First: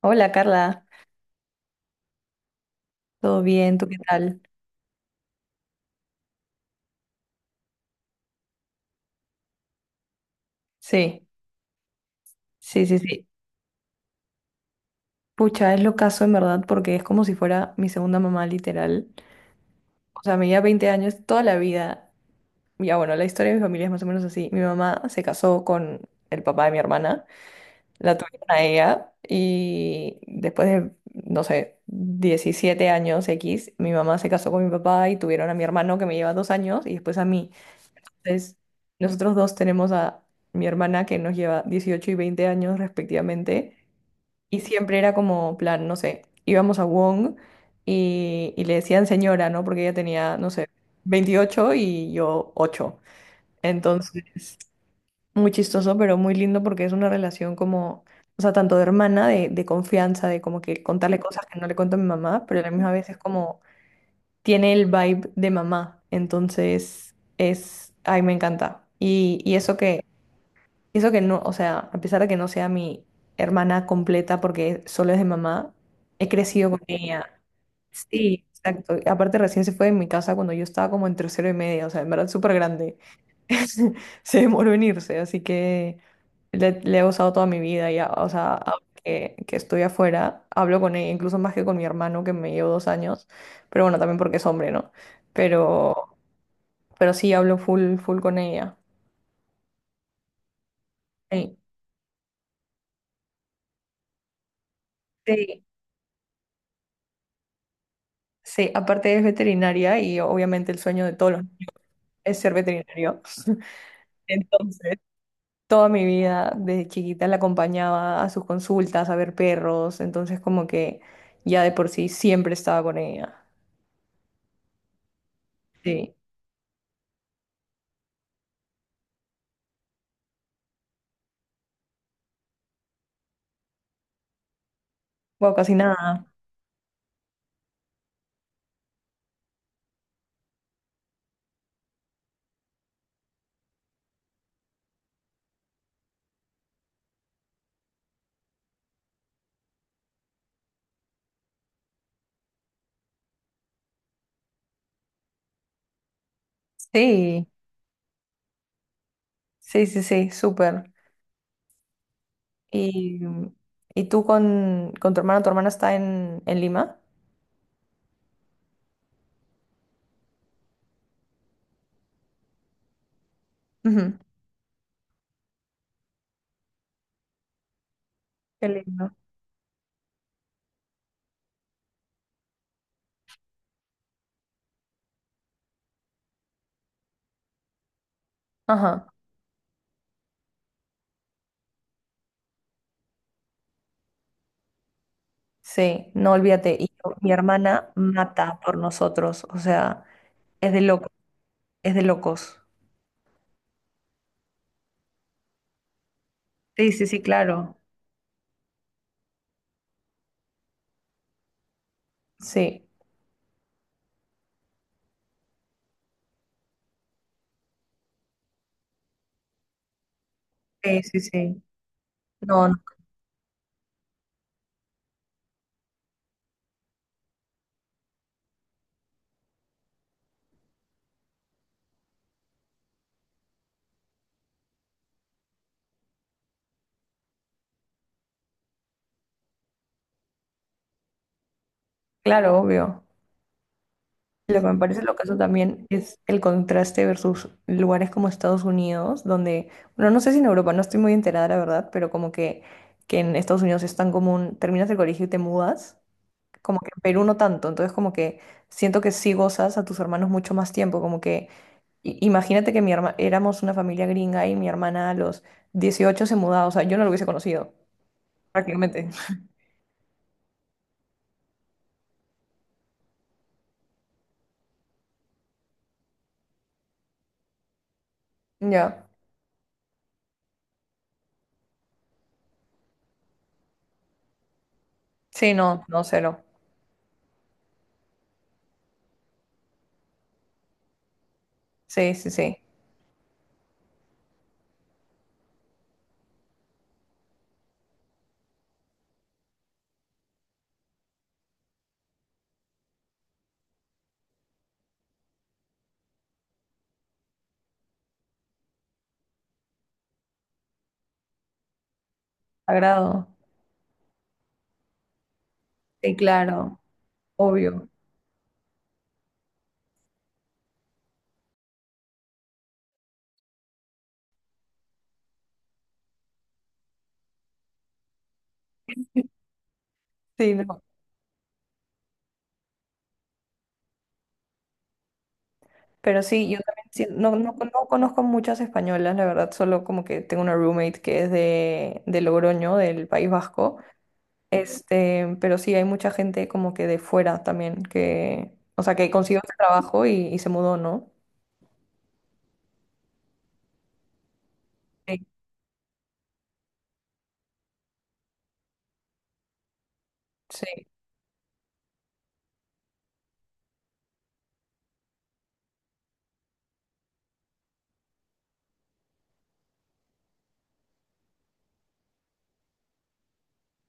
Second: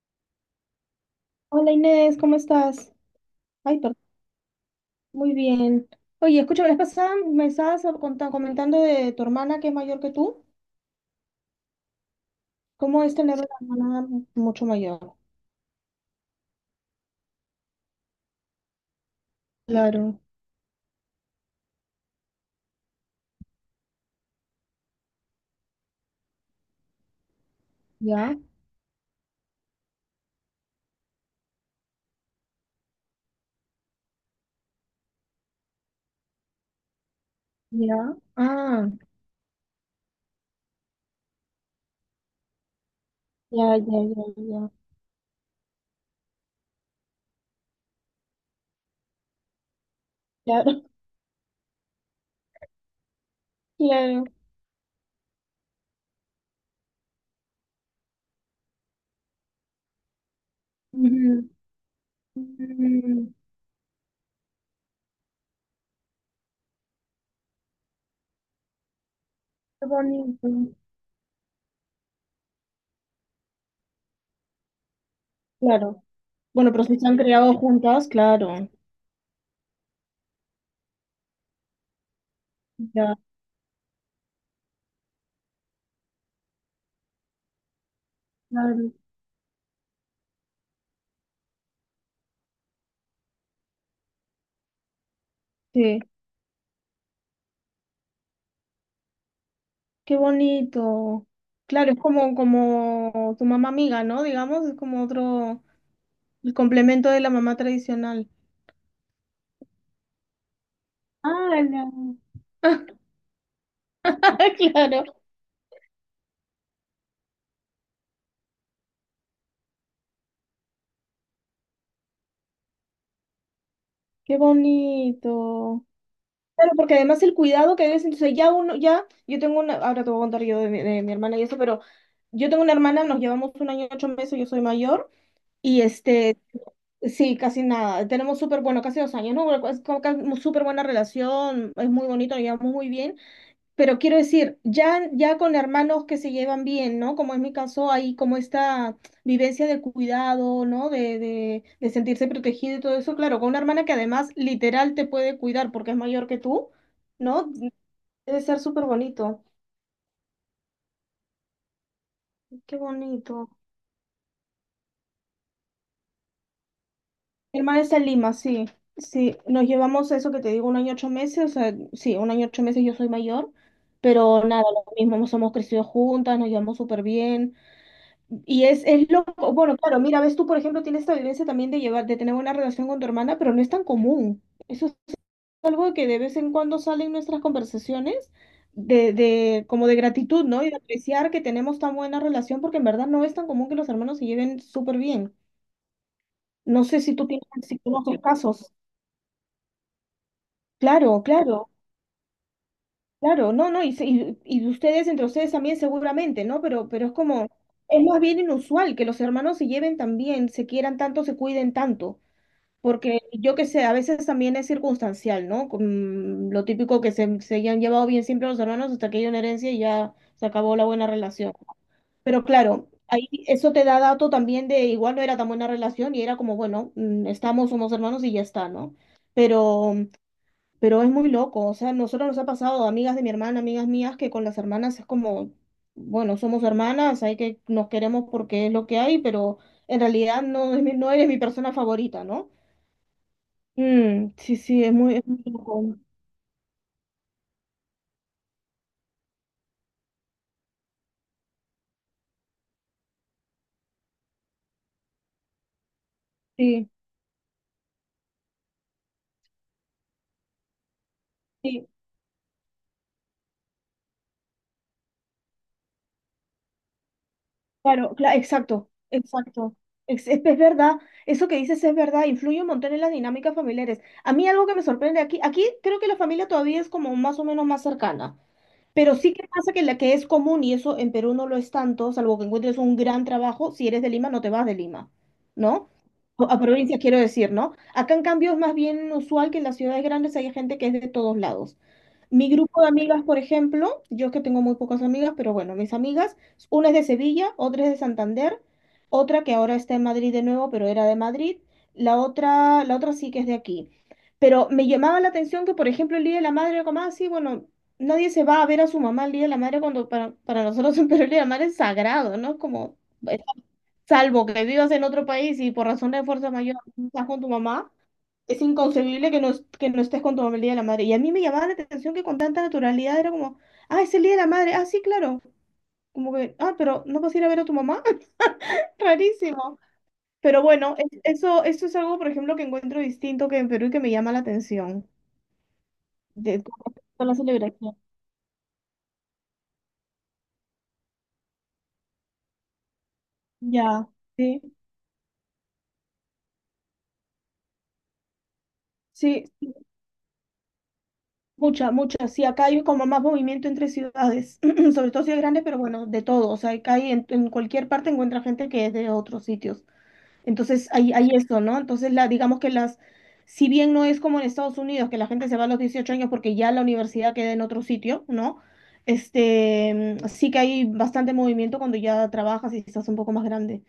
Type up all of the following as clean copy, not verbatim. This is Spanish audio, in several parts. Hola Carla, Hola Inés, ¿cómo estás? ¿todo bien? Ay, ¿Tú qué perdón, tal? muy bien. Oye, escucha, la vez pasada me estabas comentando de tu hermana que es mayor que tú. Sí, sí, sí, ¿Cómo es sí. tener una hermana mucho mayor? Pucha, es lo caso en verdad porque es como si fuera mi segunda mamá literal. O Claro, sea, me lleva 20 años toda la vida. Ya bueno, la historia de mi familia es más o menos así. Mi mamá se casó con el papá de mi hermana, la ya, tuvieron a ella y después de, no sé, 17 años X, mi mamá se casó con mi papá y tuvieron a mi hermano que me lleva 2 años y después a mí. ya. Entonces, Ah, nosotros dos tenemos a mi hermana que nos lleva 18 y 20 años respectivamente, ya, ya, ya, y ya. siempre era como plan, no sé, íbamos a Wong y le decían señora, ¿no? Porque ella tenía, no sé, Claro, 28 y yo 8. claro. Entonces, muy chistoso, pero muy lindo porque es una relación como, o sea, tanto de hermana, de confianza, de como que contarle cosas Ujú. que no le cuento a mi mamá, pero a la misma vez es Mm, como tiene el vibe de mamá. Entonces, es, ay, me encanta. Y eso qué que, bonito. eso que no, o sea, a pesar de que no sea mi hermana completa porque solo es de mamá, Claro. he crecido Bueno, con pero si se han ella. creado juntas, Sí, claro. exacto. Y aparte recién se fue de mi casa cuando yo estaba como en tercero y media, o sea, en verdad súper grande. Ya, Se demoró en irse, así que le he usado toda mi vida ya, o sea, ahora claro. que estoy afuera, hablo con ella, incluso más que con mi hermano que me llevo 2 años, pero bueno, también porque es hombre, ¿no? Sí, Pero, pero sí hablo full, full con ella. qué bonito. Sí, Claro, es como, como tu mamá amiga, ¿no? Digamos, es como otro. sí, El complemento de la mamá tradicional. sí, aparte es veterinaria y obviamente el sueño de todos los Ah, niños la- es ser veterinario. Entonces, claro. toda mi vida, desde chiquita la acompañaba a sus consultas, a ver perros, entonces como que ya de por sí siempre estaba con ella. Qué bonito. Sí, Claro, porque además el cuidado que debes, entonces ya uno, ya, yo tengo una, ahora te voy a contar yo de mi hermana y eso, pero yo tengo una hermana, nos llevamos 1 año y 8 meses, yo soy mayor, bueno, casi y nada. Sí, casi nada, tenemos súper, bueno, casi 2 años, ¿no? Es como que súper buena relación, es muy bonito, nos llevamos muy bien. Pero quiero decir, ya, ya con hermanos que se llevan bien, ¿no? Como es mi caso, hay como esta vivencia de cuidado, ¿no? De sentirse protegido y todo eso. Claro, con una hermana que además literal te puede cuidar porque es mayor que tú, Sí, ¿no? Debe ser súper bonito. sí, sí, sí, súper. Qué ¿Y, bonito. y tú con tu hermana? ¿Tu hermana está en Lima? Mi hermana está en Lima, sí. Sí, nos llevamos eso que te digo, 1 año 8 meses. O sea, sí, 1 año 8 meses yo soy mayor. Ujú. Pero nada, lo mismo, nos hemos crecido juntas, nos llevamos súper bien. Y Qué lindo. es loco, bueno, claro, mira, ves tú, por ejemplo, tienes esta vivencia también de llevar, de tener una relación con tu hermana, pero no es tan común. Eso es algo que de vez en cuando sale en nuestras conversaciones Ajá, de, como de gratitud, ¿no? Y de apreciar que tenemos tan buena relación, porque en verdad no es tan común que los hermanos se lleven súper bien. sí, no olvídate. No Y sé yo- si tú mi tienes, si hermana conoces mata casos. por nosotros, o sea, es de locos, Claro, claro, es de locos. claro, no, no, y, y ustedes, entre ustedes también seguramente, ¿no? Sí, sí, Pero es sí, como, claro. es más bien inusual que los hermanos se lleven tan bien, se quieran tanto, se cuiden tanto. Sí, Porque yo que sé, a veces también es circunstancial, ¿no? Con lo típico que se han llevado bien siempre los hermanos hasta que hay una herencia y ya se acabó la sí, buena sí, relación. sí. Pero No, no, claro, ahí eso te da dato también de igual no era tan buena relación y era como, bueno, estamos, somos hermanos y ya está, ¿no? Pero, pero es muy loco, o sea, a nosotros nos ha pasado, amigas de mi hermana, amigas mías, que con las hermanas es como, bueno, somos hermanas, hay que, nos queremos porque es lo que hay, pero en realidad no, es no eres mi persona favorita, ¿no? claro, obvio. Mm, sí, Lo que me sí, parece lo es caso muy también loco. es el contraste versus lugares como Estados Unidos, donde, bueno, no sé si en Europa, no estoy muy enterada, la verdad, pero como que, en Estados Unidos es tan común, terminas el colegio y te mudas, como que Sí, en Perú no tanto, entonces como que siento que sí gozas a tus hermanos mucho más tiempo, como que sí, imagínate que éramos una familia gringa y mi hermana a los 18 se mudaba, o sea, yo no lo hubiese conocido, claro, exacto, prácticamente. exacto. Es, es verdad, eso que dices es verdad, influye un montón en las dinámicas familiares. A mí algo que me sorprende aquí, aquí creo que la familia todavía es como más o menos más cercana. Ya. Pero sí que pasa que la que es común, y eso en Perú no lo es tanto, salvo que encuentres un gran trabajo, si eres de Lima, no te vas de Lima, Sí, no, ¿no? no, cero. A provincias quiero decir, ¿no? Acá en cambio es más bien usual que en las ciudades grandes haya gente que es de todos lados. Sí, sí, Mi sí. grupo de amigas, por ejemplo, yo es que tengo muy pocas amigas, pero bueno, mis amigas, una es de Sevilla, otra es de Santander, otra que ahora está en Madrid de nuevo, pero era de Madrid, la otra sí que es de aquí. Pero me llamaba la atención que, por ejemplo, el Día de la Madre, como así, bueno, nadie se va a ver a su mamá el Día de la Madre cuando para nosotros en Perú el Día de la Madre es sagrado, ¿no? Es como, Agrado. eh, salvo que vivas en otro país y por razón Sí, de fuerza mayor claro, no estás con tu obvio. mamá, es inconcebible que no, que no estés con tu mamá el Día de la Madre. Y a mí me llamaba la atención que con tanta naturalidad era como, ah, es el Día de la Madre, ah, sí, claro. Como que, ah, pero ¿no vas a ir a ver a tu mamá? Rarísimo. Sí, Pero no, bueno, eso, eso es algo, por ejemplo, que encuentro distinto que en Perú y que me llama la atención. pero sí, yo De, con también sí. respecto a la No, no, no celebración. conozco muchas españolas, la verdad, solo como que tengo una roommate que es de Logroño, del País Vasco. Ya, sí. Este, pero sí, hay mucha gente como que de fuera también, que, o sea, que consiguió Sí, este trabajo y se mudó, ¿no? mucha, mucha. Sí, acá hay como más movimiento entre ciudades, sobre Sí, todo ciudades grandes, pero bueno, de todo. O sea, acá hay en cualquier parte encuentra gente que es de otros sitios. sí, Entonces, hay eso, ¿no? Entonces, la, digamos que las, si bien no es como en Estados Unidos, que la gente se va a los 18 años porque ya la universidad queda en otro sitio, ¿no? Este, sí que hay bastante movimiento cuando ya trabajas y estás un poco más grande.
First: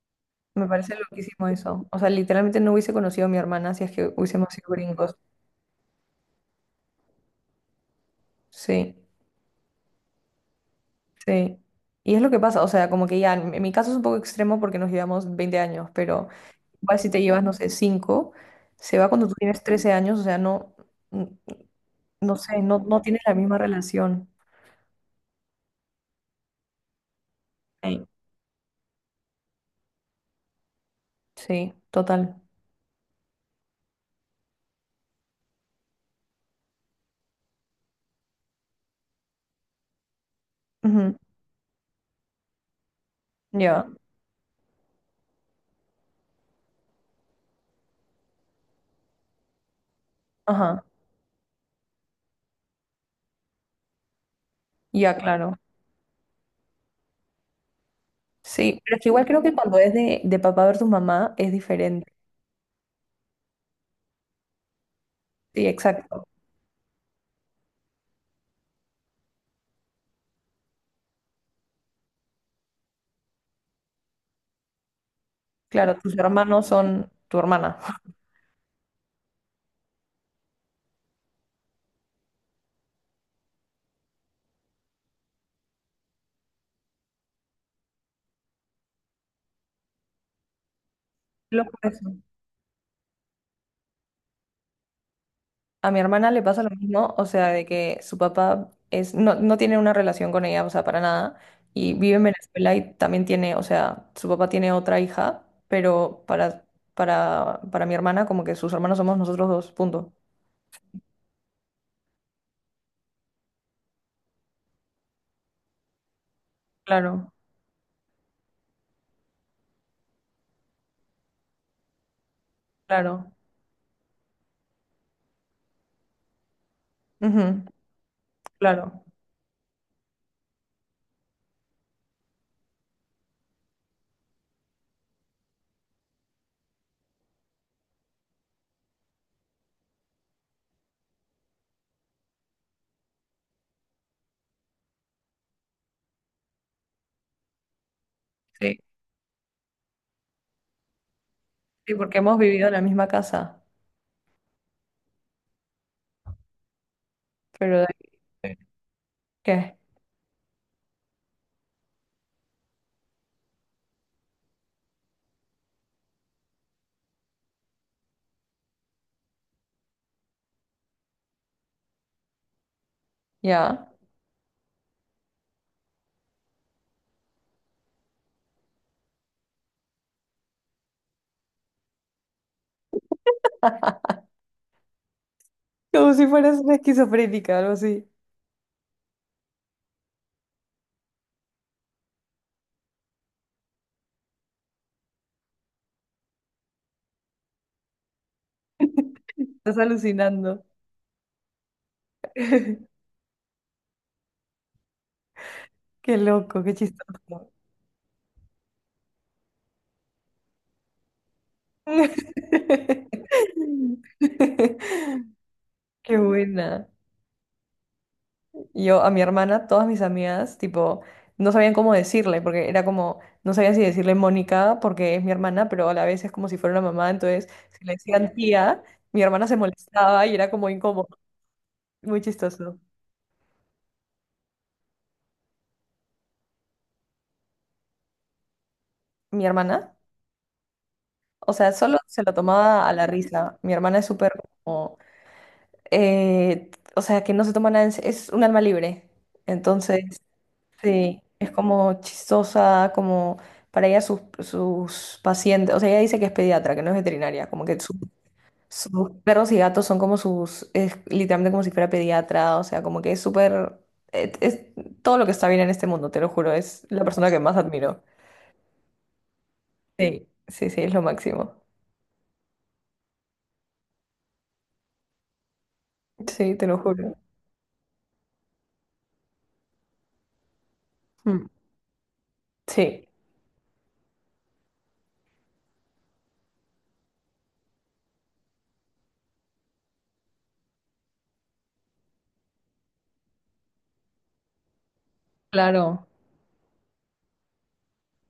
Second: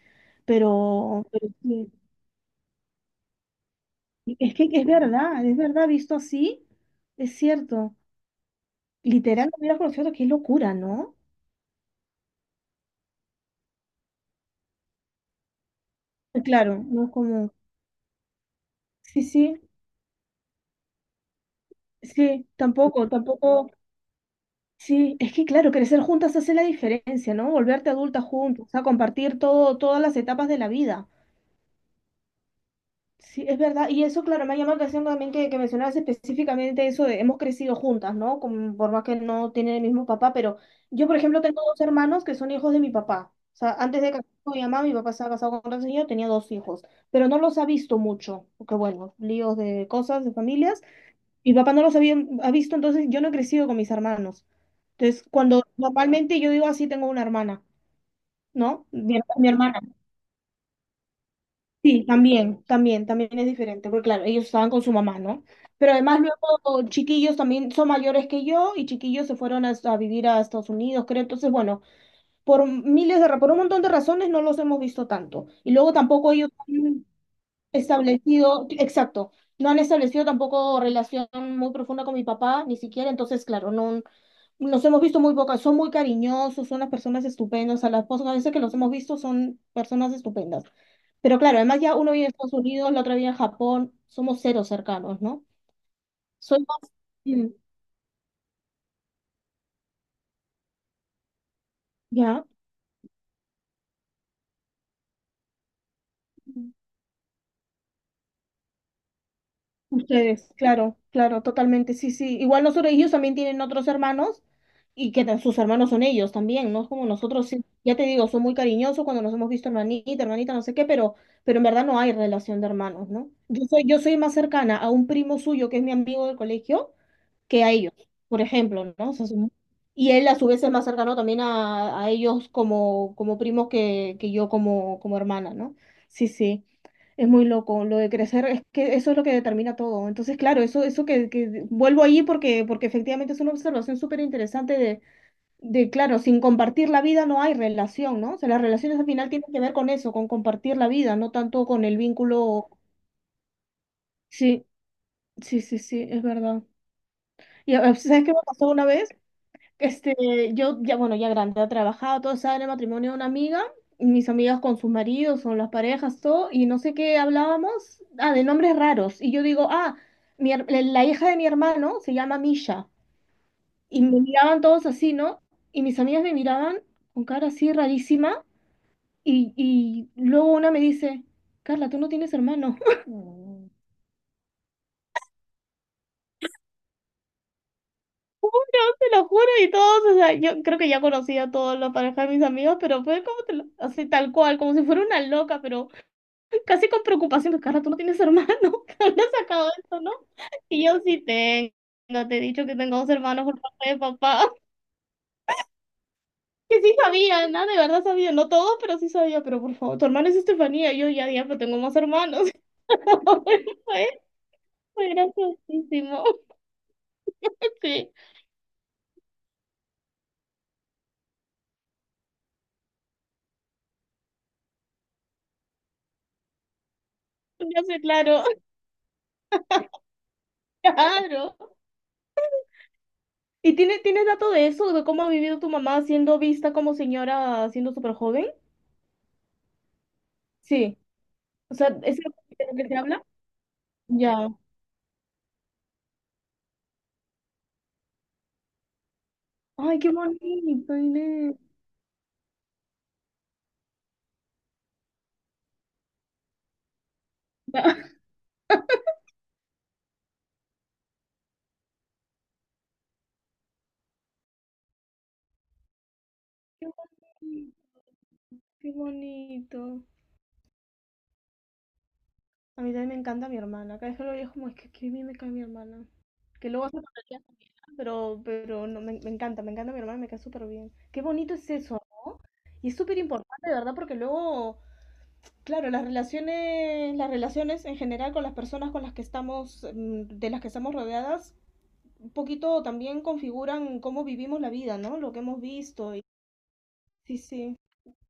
me parece loquísimo Pero eso. sí, O sea, literalmente no hubiese conocido a mi hermana si es que hubiésemos es que sido gringos. Es verdad, visto así, es cierto. Sí, Literal, no hubiera conocido, qué locura, ¿no? sí. Y es lo que pasa, o sea, como que ya, en mi caso es un poco extremo porque nos llevamos 20 años, pero, Claro, igual no si es te llevas, como, no sé, cinco, se va sí, cuando tú sí, tienes 13 años, o sea, no, n- no sí, sé, no, no tampoco, tienes la misma tampoco, relación. sí, es que claro, crecer juntas hace la diferencia, ¿no? Volverte Ey, adulta juntos, o sea, compartir todo, todas las etapas de la vida. sí, total. Sí, es verdad. Y eso, claro, me ha llamado la atención también que mencionabas específicamente eso de hemos crecido juntas, ¿no? Como, por más que no tienen el mismo papá, pero yo, Ujú, por ejemplo, tengo 2 hermanos que son hijos de mi papá. O sea, ya, antes de casarme con mi mamá, mi papá estaba casado con otra señora, tenía 2 hijos, pero no los ha visto mucho, porque bueno, líos de cosas, de familias. ajá, Mi papá no los había, ha visto, entonces yo no he crecido con mis hermanos. ya, Entonces, claro. cuando normalmente yo digo así, tengo una hermana, Sí, ¿no? pero es que Mi, igual creo mi que cuando hermana. es de papá versus mamá es Sí, diferente. también, también, también es diferente, porque claro, ellos estaban con su mamá, ¿no? Sí, Pero además exacto. luego chiquillos también son mayores que yo y chiquillos se fueron a vivir a Estados Unidos, creo. Entonces, bueno, por miles de, por un montón de razones no los hemos visto tanto. Y luego Claro, tus tampoco ellos hermanos han son tu hermana. establecido, exacto, no han establecido tampoco relación muy profunda con mi papá, ni siquiera. Entonces, claro, no, los hemos visto muy pocas, son muy cariñosos, son unas personas estupendas, a las pocas veces que los hemos visto son personas estupendas. Pero claro, Lo por además ya uno eso. vive en Estados Unidos, la otra vive en Japón, somos cero cercanos, ¿no? A mi hermana le Soy pasa lo más... mismo, o sea, Mm, de que su papá es, no, no tiene una relación con ella, o sea, para nada, y vive en ¿ya? Venezuela y también tiene, o sea, su papá tiene otra hija, pero para mi hermana como que sus hermanos somos nosotros dos, punto. Ustedes, claro, claro, totalmente, sí, sí. Igual nosotros, ellos también tienen otros hermanos y que sus hermanos son ellos también, ¿no? Es como Claro, nosotros, sí. Ya te digo, son muy cariñosos cuando nos hemos visto hermanita, hermanita, no sé qué, pero en verdad no hay relación de hermanos, ¿no? claro, Yo soy más cercana a un primo suyo que es mi amigo del colegio ujú, que a ellos, por ejemplo, claro, ¿no? O sea, y él a su vez es más cercano también a ellos como, como primos que yo como, como hermana, ¿no? Sí, sí. Es muy loco, lo de crecer, es que eso es lo que determina todo. Entonces, claro, eso que, vuelvo ahí porque, porque efectivamente es una observación súper interesante de, claro, sin compartir la vida no hay relación, ¿no? O sea, las sí, relaciones al final tienen que ver con eso, con compartir la vida, no tanto con sí, el porque hemos vivido vínculo. en la misma casa, Sí, sí, sí, sí, es verdad. Y pero ah, de ahí ¿sabes qué me pasó una vez? que, Este, yo ya, bueno, ya grande, ha trabajado, todo estaba en el matrimonio de una amiga, y mis amigas con sus maridos, con las parejas, todo, y no sé qué hablábamos, ah, de nombres raros, y yo digo, ah, mi la hija de mi hermano se llama Misha, ya, y me miraban todos así, ¿no? Y mis amigas me miraban con cara así rarísima, y luego una me dice, Carla, tú no tienes hermano. Mm. como si fueras una esquizofrénica, algo así, Te lo juro, y todos, o sea, yo creo que ya conocía a todos los parejas de mis amigos, pero fue como, así tal cual, como si fuera una loca, pero casi con preocupación, Carla, tú no tienes hermano, ¿dónde has sacado estás eso, no? alucinando. Y yo sí tengo, te he dicho que tengo dos hermanos por parte de papá, Qué loco, qué que sí sabía, chistoso. nada, de verdad sabía, no todos, pero sí sabía, pero por favor, tu hermana es Estefanía, y yo ya, ya, pero tengo más hermanos, fue, fue Qué graciosísimo, buena. sí, Yo a mi hermana, todas mis amigas, tipo, no sabían cómo decirle, porque era como, no sabía si decirle Mónica, porque es mi hermana, pero a la vez es como si fuera una mamá, entonces si ya le sé, decían claro, tía, mi hermana se molestaba y era como incómodo, claro. muy chistoso. ¿Y tiene, tienes dato de eso, de cómo ha vivido tu mamá siendo vista como señora, siendo súper joven? Mi hermana, Sí, o sea, o sea, solo ¿es se lo lo que tomaba a te la habla? risa. Mi hermana es súper Ya. como, eh, o sea, que no se toma nada, es un alma libre. Ay, Entonces, qué bonito, sí, es Inés. como chistosa, como para ella sus, sus pacientes, o sea, ella dice que es pediatra, que no es veterinaria, como que sus perros y gatos son como sus, es literalmente como si fuera pediatra, o sea, como que es súper, es todo lo que está bien en este mundo, te lo juro, Qué es la persona que más admiro. qué bonito. Sí, sí, sí, es lo máximo. A mí también me encanta mi hermana. Cada vez que lo veo es como, es que qué bien me cae mi hermana. Sí, te Que lo luego hace juro. tonterías también, ¿no? Pero no, me, me encanta mi hermana, me cae súper bien. Qué Mm, bonito es eso, ¿no? Y es sí, súper importante, de verdad, porque luego, claro, las relaciones en general con las personas con las que estamos, de las que estamos rodeadas, un poquito también configuran cómo vivimos la vida, ¿no? Lo que hemos claro. visto. Y, sí, sí.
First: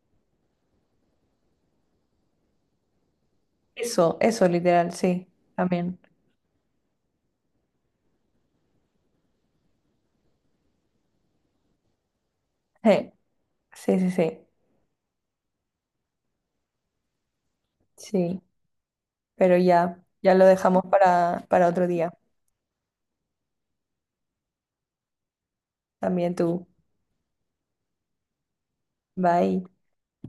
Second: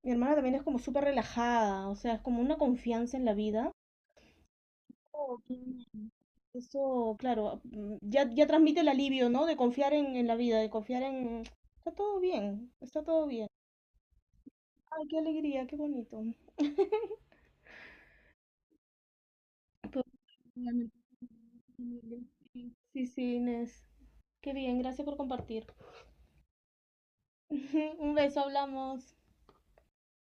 Mi hermana también es como súper relajada, o sea, es como una confianza en la vida. Eso, literal, sí, Oh, qué también. bien. Eso, claro, ya, ya transmite el alivio, ¿no? De confiar en la vida, de confiar en... Está todo bien, está Sí, todo bien. sí, sí, sí, Ay, qué alegría, qué bonito. sí, pero ya, Pero- ya lo dejamos Realmente, para otro día. sí, sí, Inés. Qué bien, gracias por compartir. También tú. Un beso, hablamos. Bye.